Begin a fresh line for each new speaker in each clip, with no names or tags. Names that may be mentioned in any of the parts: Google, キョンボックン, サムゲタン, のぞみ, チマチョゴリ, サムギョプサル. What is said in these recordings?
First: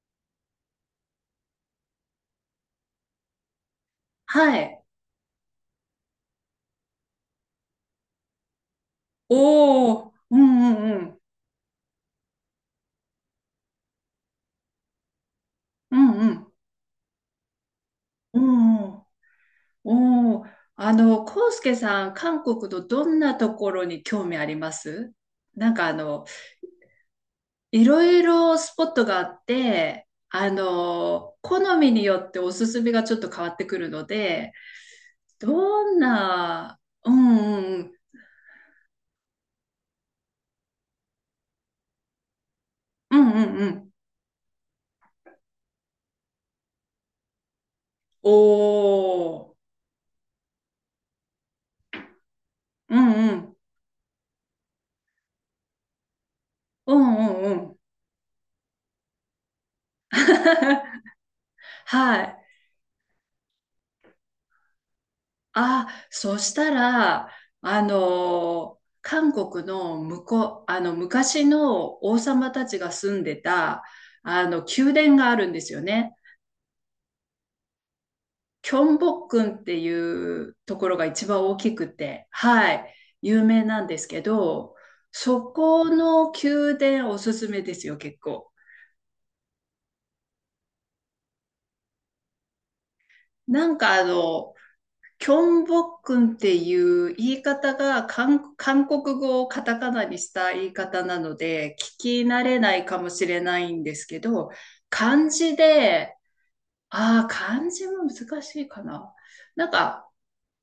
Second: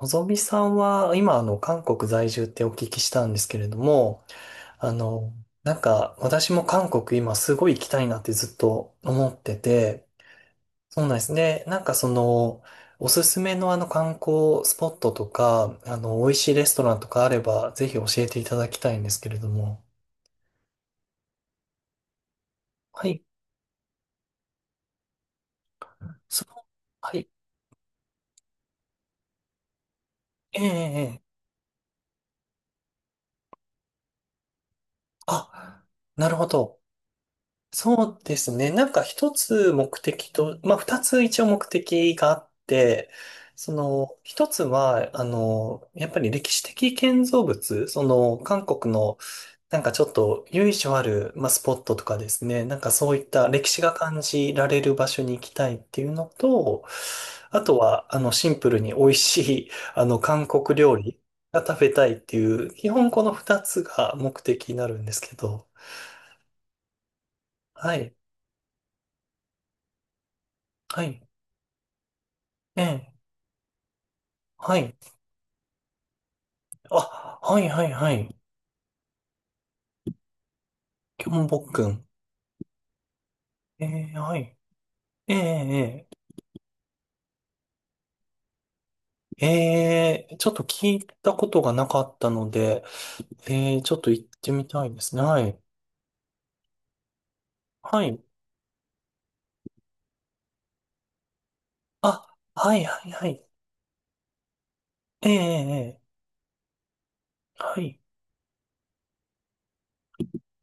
のぞみさんは、今、韓国在住ってお聞きしたんですけれども、
はい。
あの、私も韓国今すごい行きたいなってずっと思って
お
て、
お、うんうんう
そうなん
ん。
ですね。おすすめの観光スポットとか、
うんう
美味し
ん。
いレストランとかあれば、ぜひ教えて
う
いただき
んうん。
たいん
お
ですけれども。
お、おー。コウスケさん、韓国のど
は
ん
い。
なところに興味あります？なんか
その、はい。
いろいろスポットがあって、
ええ、ええ、
好みによっておすすめがちょっと変わってくるので、
あ、
どん
なるほ
な、
ど。
うんうんうん。
そうですね。なんか一つ目的と、まあ二つ一応目的があって、
うんうんう
そ
ん。
の一つは、やっぱり歴史的建造物、その韓
お
国の、
お、
なんかちょっと由緒ある、まあ、スポットとかですね、なんか
うん
そういっ
う
た
ん。
歴史が感じられる場所に行きたいっていうのと、
うんうんう
あ
ん。
とは、シンプルに美味しい、韓国料 理が食べたいっ
は
て
い。
いう、基本この二つが目的になるんですけど、
あ、そしたら、
はい、
韓国の向こう、
はい、
昔の王様たち
え
が住
え、
んでた、
は
宮
い。
殿があるんですよね。
あ、はいはいはい。
キョンボックンっていうところが一
キョ
番
ン
大
ボッ
き
ク
く
ン。
て、はい、有名なん
え
です
ー、
け
はい。
ど、
えー、
そこ
え
の宮殿おすすめですよ、結構。
ー、ちょっと聞いたことがなかったので、
なん
えー、ち
か
ょっと行ってみたいですね。
キョ
はい。
ンボックンっていう言い方
は
が
い。
韓国語をカタカナにした言い方なので、聞き
あ、
慣れ
は
ない
い
か
は
も
い
し
は
れ
い。
ないんですけど、
え
漢
ー、
字
え
で、ああ、
ー、
漢
は
字
い。
も難しいかな。なんか、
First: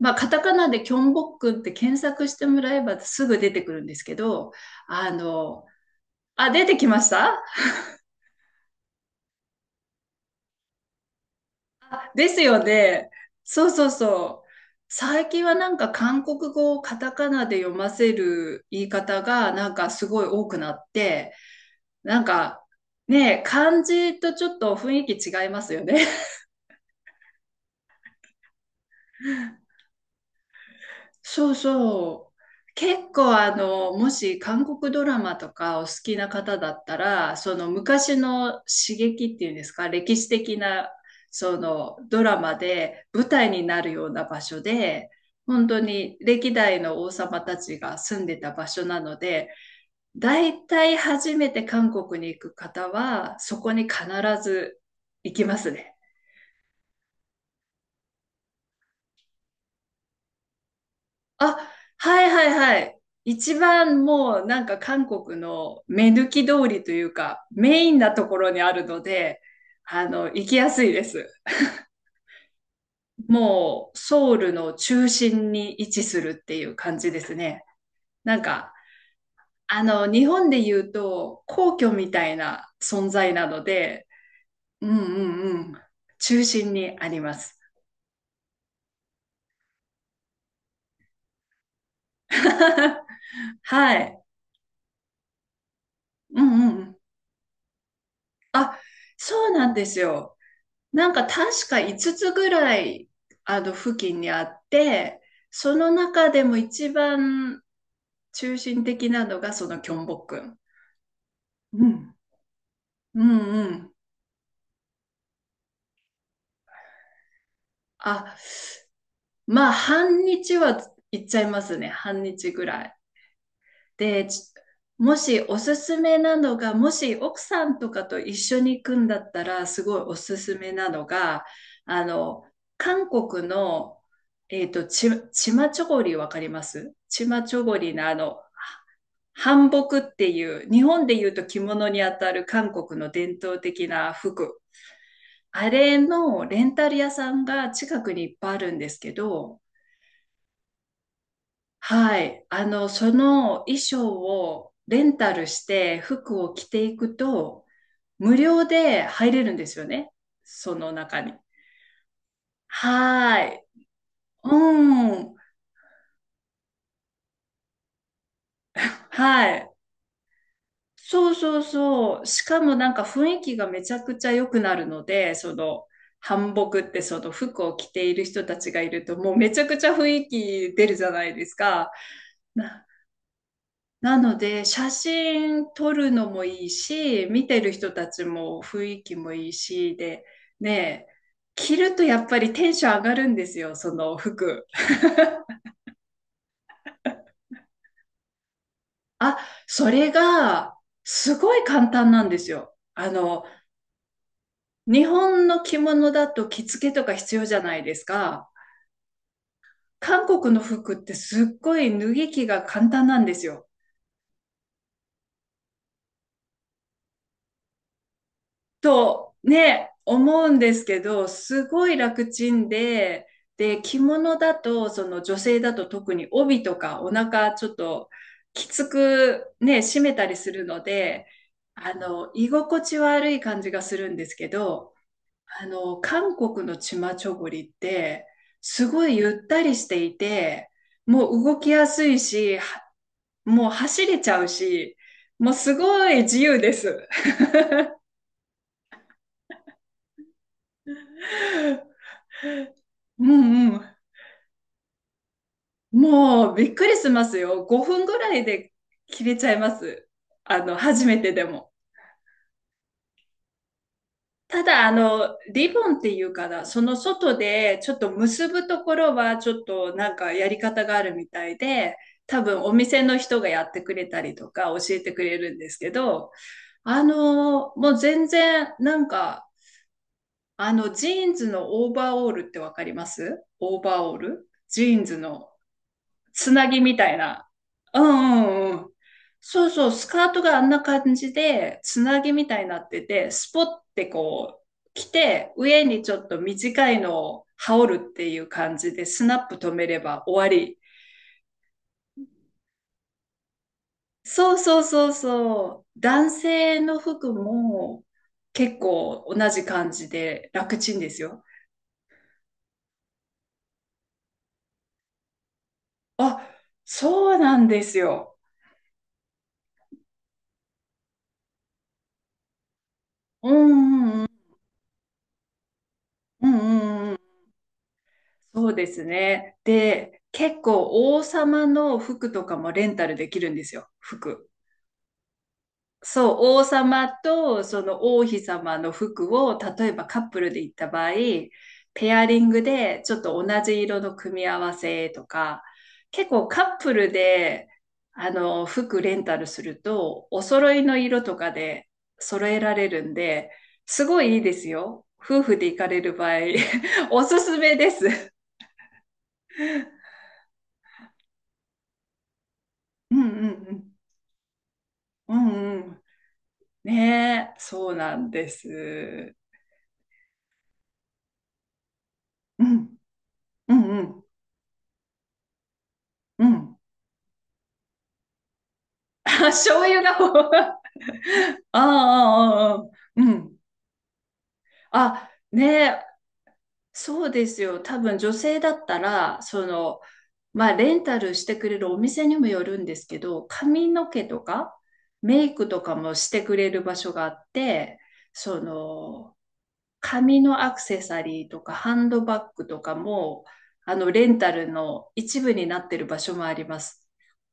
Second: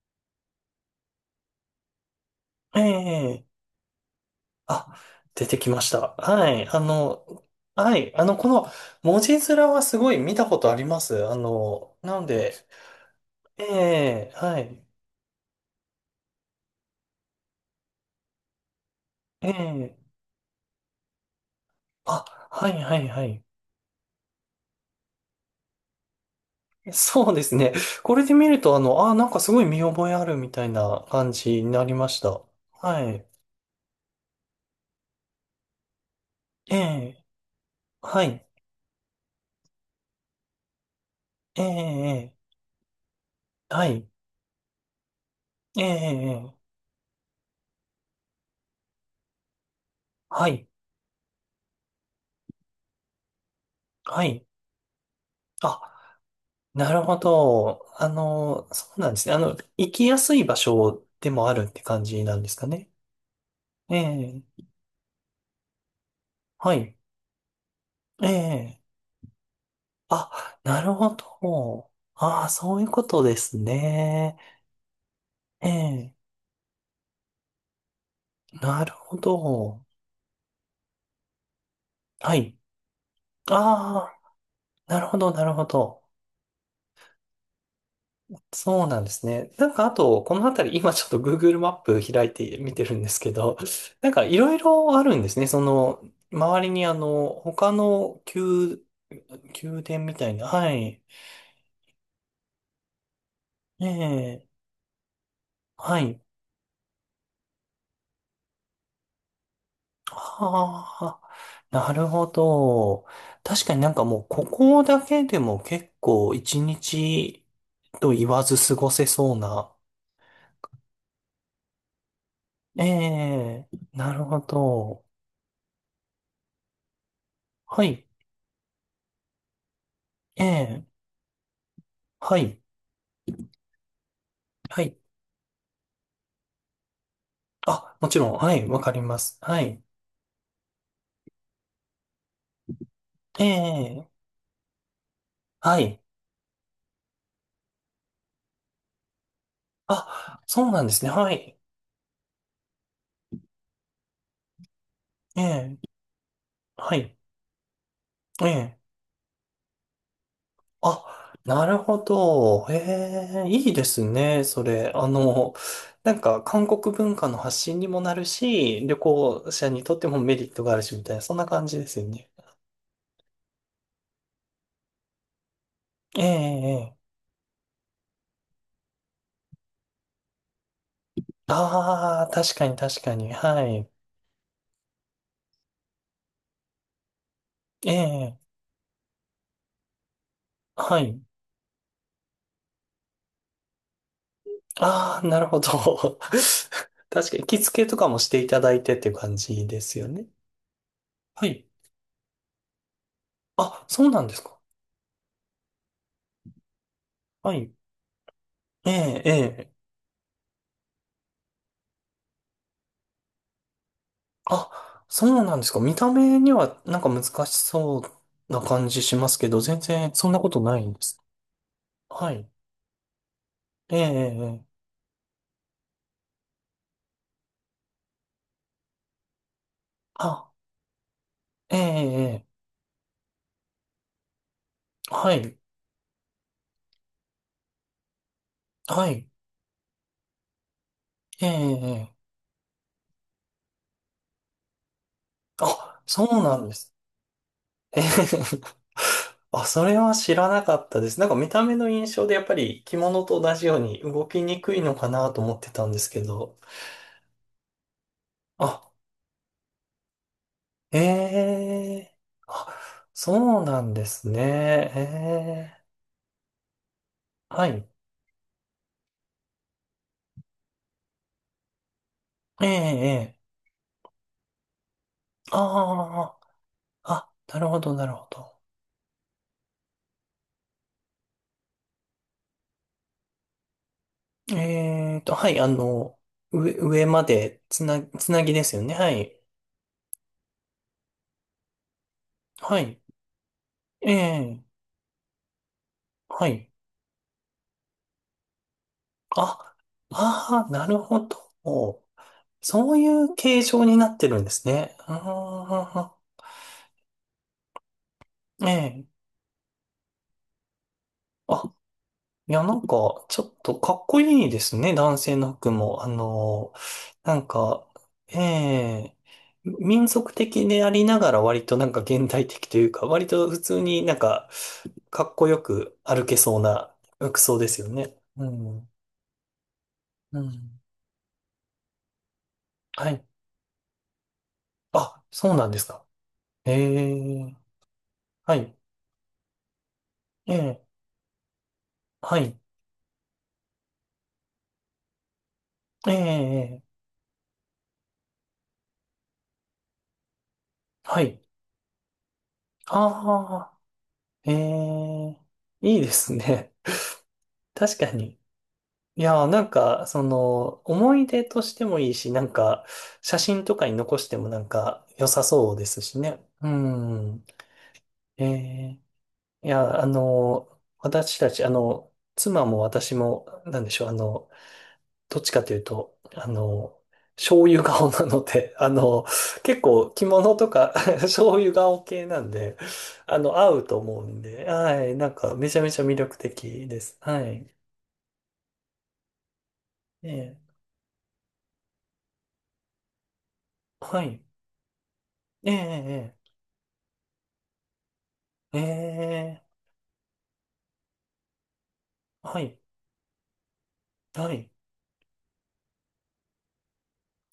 まあ、カタカナでキョンボックンって検索してもら
え
え
ー、
ばすぐ
え、
出てくるんですけど、
あ、
あ
出て
の、
きました。は
あ、出
い。
て
あ
きました。
の、はい。あの、この文字面はすごい見たことあります。あの、なの
です
で、
よね。そうそう
え
そ
ー、
う。
はい。
最近はなんか韓国語をカタカナで読ませる言い方
え
がなんか
ー、
すごい多くなって、なん
あ、
か、
はいはいは
ね、
い。
漢字とちょっと雰囲気違いますよね。
そうですね。これで見ると、あ、なんかすごい見覚えあるみたいな感
そ
じ
う
になりまし
そう。
た。
結
はい。
構もし韓国ドラマとかお好きな方だ
え
った
え、
ら、その昔
はい。
の刺激っていうんですか、歴史的なそ
え
のド
え、
ラ
ええ、
マで舞台にな
は
るよ
い。
うな場所で、本当
え
に歴
え、ええ、
代の王様たちが住んでた場所なので、
は
大
い。
体初めて韓国に行く方は、そこに必
はい。
ず行きますね。
あ、なるほど。そうなんですね。あの、行きやすい場所でもあ
あ、
るって感
は
じ
い
なん
は
ですか
いは
ね？
い。一
え
番も
え、
うなんか韓国の目抜き通
は
りと
い。
いうかメインなと
え
ころにあ
え、
るので、行き
あ、
や
な
すい
る
で
ほ
す。
ど。ああ、そういうことです
もうソ
ね。
ウルの中心
え
に位置
え、
するっていう感じですね。なんか、
なるほど。
日本で言うと皇居みた
は
い
い。
な存在なの
あ
で、
あ。
うん
な
う
るほど、
ん
なるほ
うん。
ど。
中心にあります。
そうなんですね。なんかあと、この辺り、今ちょっと Google マップ開いて見てるんですけど、
は
なん
い。
かいろいろあるんですね。その、
うん
周
う
り
んう
に
ん。
他の
そうなん
宮
です
殿みたい
よ。
な。はい。
なんか確か5つつぐらい、
え
付近にあ
え、
って、その
はい。
中でも一番中心的なのがそのキョンボックン。
ああ、
う
なる
ん。
ほど。
うんう
確かにな
ん。
んかもう、ここだけでも結構一日と言
あ、
わず過ごせそう
ま
な。
あ、半日は行っちゃいますね。半日ぐら
え
い。
え、なる
で、
ほ
ち
ど。
もしおすすめなのが、もし奥さん
は
とか
い。
と一緒に行くんだったら、すごいおす
え
すめ
え、
なのが、あ
は
の、
い。
韓国の、
はい。
チマチョゴリわかります？チマチョゴリ
あ、
の
もちろん。はい。わかります。は
韓
い。
服っていう、日本で言うと着物にあたる韓国の伝
え
統的
え、
な服。あ
は
れ
い。
のレンタル屋さんが近くにいっぱいあるんですけど、
あ、そうなんですね。はい。
はい。その衣装をレンタ
え
ルし
え、
て服を着てい
はい。
くと、無
え
料
え。
で入れるんですよね。その中に。
あ、なるほど。え
は
え、
い。
いいですね、それ。
うん。
韓国文化の発信にもなるし、旅行
は
者
い。
にとってもメリットがあるし、みたいな、
そう
そんな
そう
感じですよ
そう。
ね。
しかもなんか雰囲気がめちゃくちゃ良くなるので、その、
ええ、
韓 a っ
え
て
え。
その服を着ている人たちがいると、もうめちゃくちゃ雰囲気出るじゃないですか。
ああ、確かに確かに。はい。
なので、写真撮るのもいいし、見てる人
え
たち
え、
も雰囲気もいいし、で、
は
ねえ、
い。
着るとやっぱりテンション上がるんですよ、その服。
ああ、なるほど。確かに、着付けとかもしていただいてっていう感
あ、
じで
そ
すよ
れ
ね？
が、す
は
ごい
い。
簡単なんですよ。
あ、そうなんですか。
日本の着物だと着付けとか必要
は
じゃ
い。
ないですか。
ええ、ええ。
韓国の服ってすっごい脱ぎ着が簡単なんですよ。
あ、そうなんですか。見た目にはなんか難しそうな感じしま
と
すけど、全
ね、
然そんな
思う
こ
ん
と
で
な
す
いん
け
です。
ど、すごい楽
はい。
ちんで、で、
え
着
え、え
物
え。
だ
ええ、
と、その女性だと特に帯とかお腹ちょっときつくね、締めたりす
あ、
るので、
ええ、ええ。
居
え
心地悪い感じがするんですけど、
え、はい。
韓国のチマチョゴリって、すご
は
い
い。
ゆったりしていて、もう
ええ、
動きや
え
すい
え。
し、は、もう走れちゃうし、もうす
あ、
ごい
そ
自
うな
由
ん
で
です。
す。
ええ、あ、それは知らなかったです。なんか見た目の印 象でやっぱり着
う
物と同じ
んう
よう
ん。
に動きにくいのかなと思ってたんですけ
もう
ど。
びっくりしますよ。5分ぐらいで
あ、
切れちゃいます。
え
初めてでも。
え、あ、そうなんです
ただ、
ね。
リ
ええ、
ボンっていうかな、その外
は
で
い。
ちょっと結ぶところはちょっとなんかやり方があるみたいで、多分
え
お店の
え、え
人
え、
がやってくれたりとか教えてくれるんですけど、
ああ、あ、なるほ
も
ど、
う
なる
全
ほど。
然なんか、ジーンズのオーバーオールってわかります？オーバーオール、ジーン
え
ズ
えと、
の
はい、
つなぎみ
上
たい
ま
な。
でつ
う
な、つな
ん
ぎで
うん
す
う
よ
ん。
ね。はい。
そうそう、スカートがあんな感じで、つなぎみたいにな
は
っ
い。
てて、スポッて
え
こう、
え、
着て、上にちょっと
はい。
短いのを羽織るっていう感じで、スナップ止
あ、
めれば終わ
ああ、
り。
なるほど。そういう形状になってるんで
そう
す
そう
ね。
そうそう。
あ
男性の服も
あ、え
結
え。
構同じ感じで楽ちんですよ。
あ、いや、なんか、ちょっとかっこいいですね、男性の服も。
あ、そ
な
う
ん
なんで
か、
すよ。
ええ、民族的でありながら割となんか現代的というか、割と
うん
普通に
う
なん
んうん。
か、かっこよく歩け
うんう
そうな
んうん。
服装ですよね。う
そうで
ん。
すね。で、
う
結
ん。
構王様の服とかもレンタ
は
ル
い。
できるんですよ、服。
あ、そうなんですか。
そう、王
え
様
え、
とその王妃
はい。
様の服を、例えばカップル
え
で行っ
え、
た場合、ペア
は
リン
い。
グでちょっと同じ色の組み合わせとか、
え
結構カッ
え、
プルで、服レンタルすると、お揃いの
は
色と
い。
かで揃えられるんで、
ああ、
すごいいい
え
ですよ。
え、
夫婦で行か
い
れ
いで
る場
す
合、
ね。
おすす めで
確か
す。
に。いやー、なんか、その、思い出としてもいいし、なんか、
うん
写
うん
真
う
とかに
ん。
残してもなんか、良
う
さそう
んう
で
ん。
すしね。うん。
ねえ、そうなん
え
です。
え、いや、私たち、
う
妻も
ん、
私も、
う
なんで
ん、
し
う
ょう、あ
ん、
の、どっちかというと、
うん。
醤油顔なので、あの、
あ、
結
醤油
構
が、
着物と か 醤油
ああ、あ
顔系なん
あ、
で、
ああ、うん。
合うと思うんで、はい、な
あ、
んか
ね
めちゃめち
え、
ゃ魅力的です。
そう
は
です
い。
よ。多分女性だったら、その、
ええ、
まあ、レンタルしてくれるお店にもよるんですけど、髪の
は
毛と
い。
か、メイク
え
とかもし
え、
てくれる場所があって、そ
ええ、え
の、
え、
紙のアクセサリーとかハンドバッ
は
グ
い、
とかも、レンタ
は
ル
い。
の一部になってる場所もあります。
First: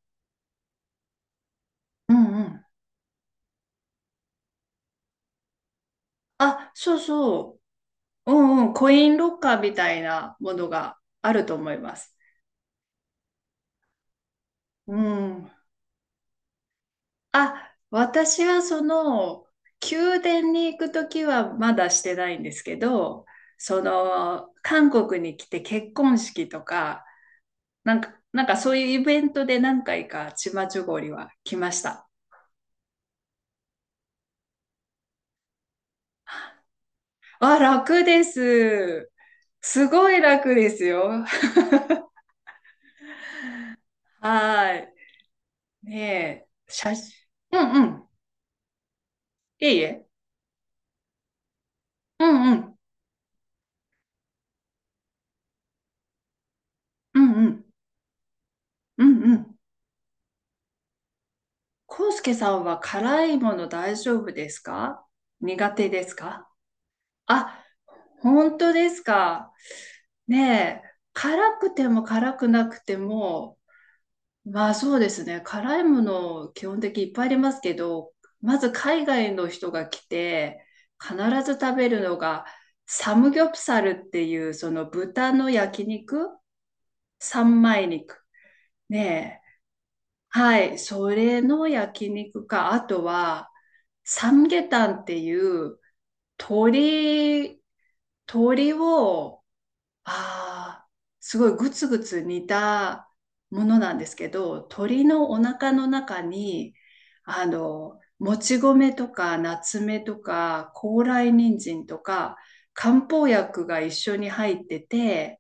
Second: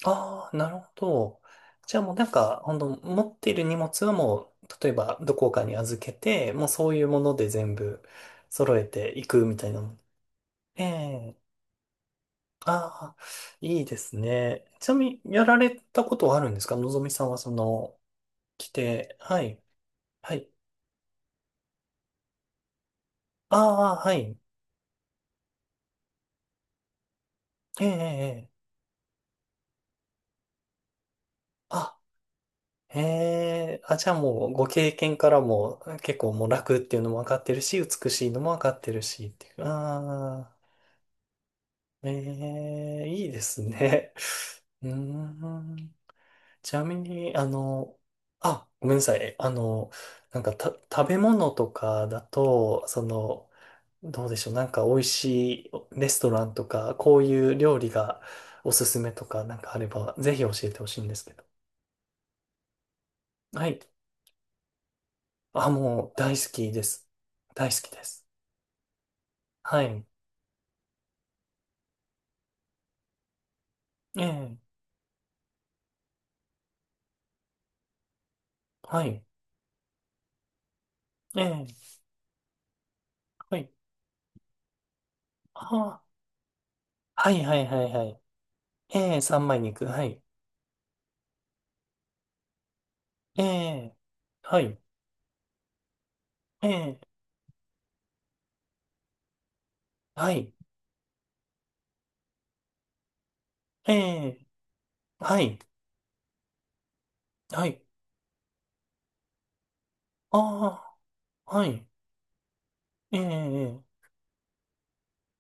ああ、なるほど。じゃあ
う
もうな
ん
ん
う
か、
ん。
ほんと、持っている荷物はもう、例えばどこかに預けて、もう
あ、
そ
そ
う
う
いうもので
そ
全部
う。うんうん。
揃え
コイン
てい
ロッ
くみ
カー
たい
み
な。
たいなもの
え
がある
え、
と思います。
ああ、いいですね。ち
う
なみに、や
ん。
られたことはあるんですか、のぞみさんはそ
あ、
の、
私は
来
そ
て、は
の、
い、
宮
はい。
殿に行くときはまだしてないんですけど、
あ
そ
あ、はい。
の、韓国に来て結婚式とか、
ええ、え
なんか、なん
え。え
か
え、
そういうイベントで何回かチマチョゴリは来まし
あ、
た。
ええ、あ、じゃあもう、ご経験からも、結構もう楽っていうのも分かって
あ、
るし、
楽
美
で
しいのも分かってる
す。
し、っていう。
すごい
あ
楽
あ、
ですよ。
ええ、いいですね。
は
うー
い。
ん。
ねえ、
ちな
写
み
真。
に、
うんうん。
あ、ごめんなさい。あ
いい
の、
え。
なんか、た、食べ物とかだ
うんうん。
と、その、どうでしょう。なんか美味しいレストランとか、こ
う
う
ん
い
う
う
ん。
料理がおすす
う
め
ん
と
う
か、な
ん。
んかあれば、ぜひ教えてほしいんですけど。
康介さんは辛いもの
はい。
大丈夫ですか？
あ、
苦手で
も
す
う大好
か？
きです。
あ、
大好きです。
本当ですか。
はい。
ねえ、辛くても辛くなくても、
ええ、
まあそうですね。辛いもの基本的にいっぱいありますけど、まず
は
海
い。
外の人が来て、必
え
ず食
え、
べるのが、サムギョプ
はい。
サルっていう、その豚の焼
あ
肉、
あ、はいは
三
いは
枚
いは
肉。
い。ええ、
ねえ。
三枚肉。はい。
はい。それの焼肉か、あと
え
は、
え、
サム
は
ゲ
い。
タンっていう、
ええ、
鳥鳥を、
はい。
ああ、すごいグツグツ煮たもの
え
なんですけ
え、
ど、鶏のお
はい。
腹の中に、
はい。
もち米とか、夏目とか、
あ
高麗
あ、
人
は
参
い。
とか、漢
ええ、
方薬が
え
一
え、
緒に入ってて、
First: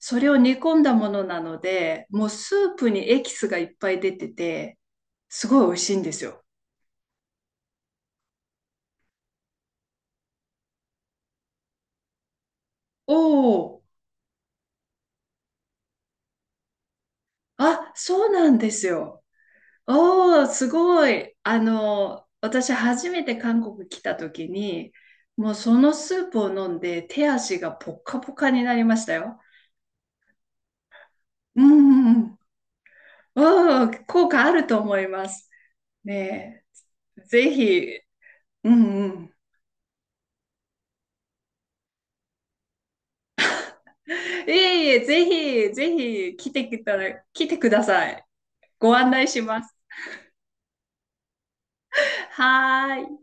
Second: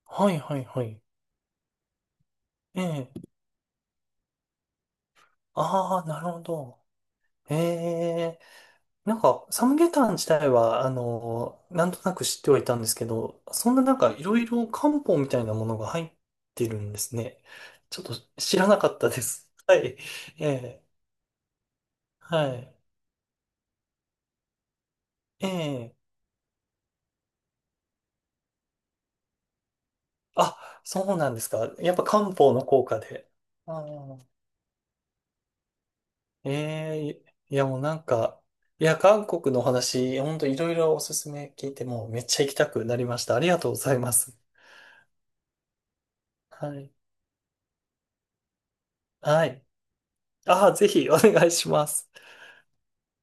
それ
は
を
い
煮
はい
込ん
は
だ
い。
ものなので、もうスー
え
プにエ
え、
キスがいっぱい出てて、すごい美味しい
あ
ん
あ、
で
な
す
るほ
よ。
ど。ええ、なんか、サムゲタン自体は、なんとなく知ってはいたんですけ
お
ど、そんな
お、
なんか、いろいろ漢方みたいなものが入ってるんですね。
あ、
ちょっと
そうな
知
ん
ら
で
な
す
かったで
よ。
す。はい。
おー、
え
す
え、
ごい。
は
私
い。
初めて韓国来た時に、
え
もうその
え、
スープを飲んで手足がポッカポカになりましたよ。
あ、そうなんです
う
か。や
ん
っぱ
うんう
漢
ん。
方の効果で。あ
おー、効
あ、
果あると思います。
え
ね
え、
え、ぜ
いやもう
ひ、
なんか、
う
い
ん
や、
う
韓
ん。
国のお話、本当いろいろおすすめ聞いて、もうめっちゃ行きたくなりました。ありがとうございます。
いえいえ、ぜひ、ぜひ来て
は
き
い。
たら、来てください。ご案内し
は
ま
い。
す。
ああ、ぜひお願いします。
はーい。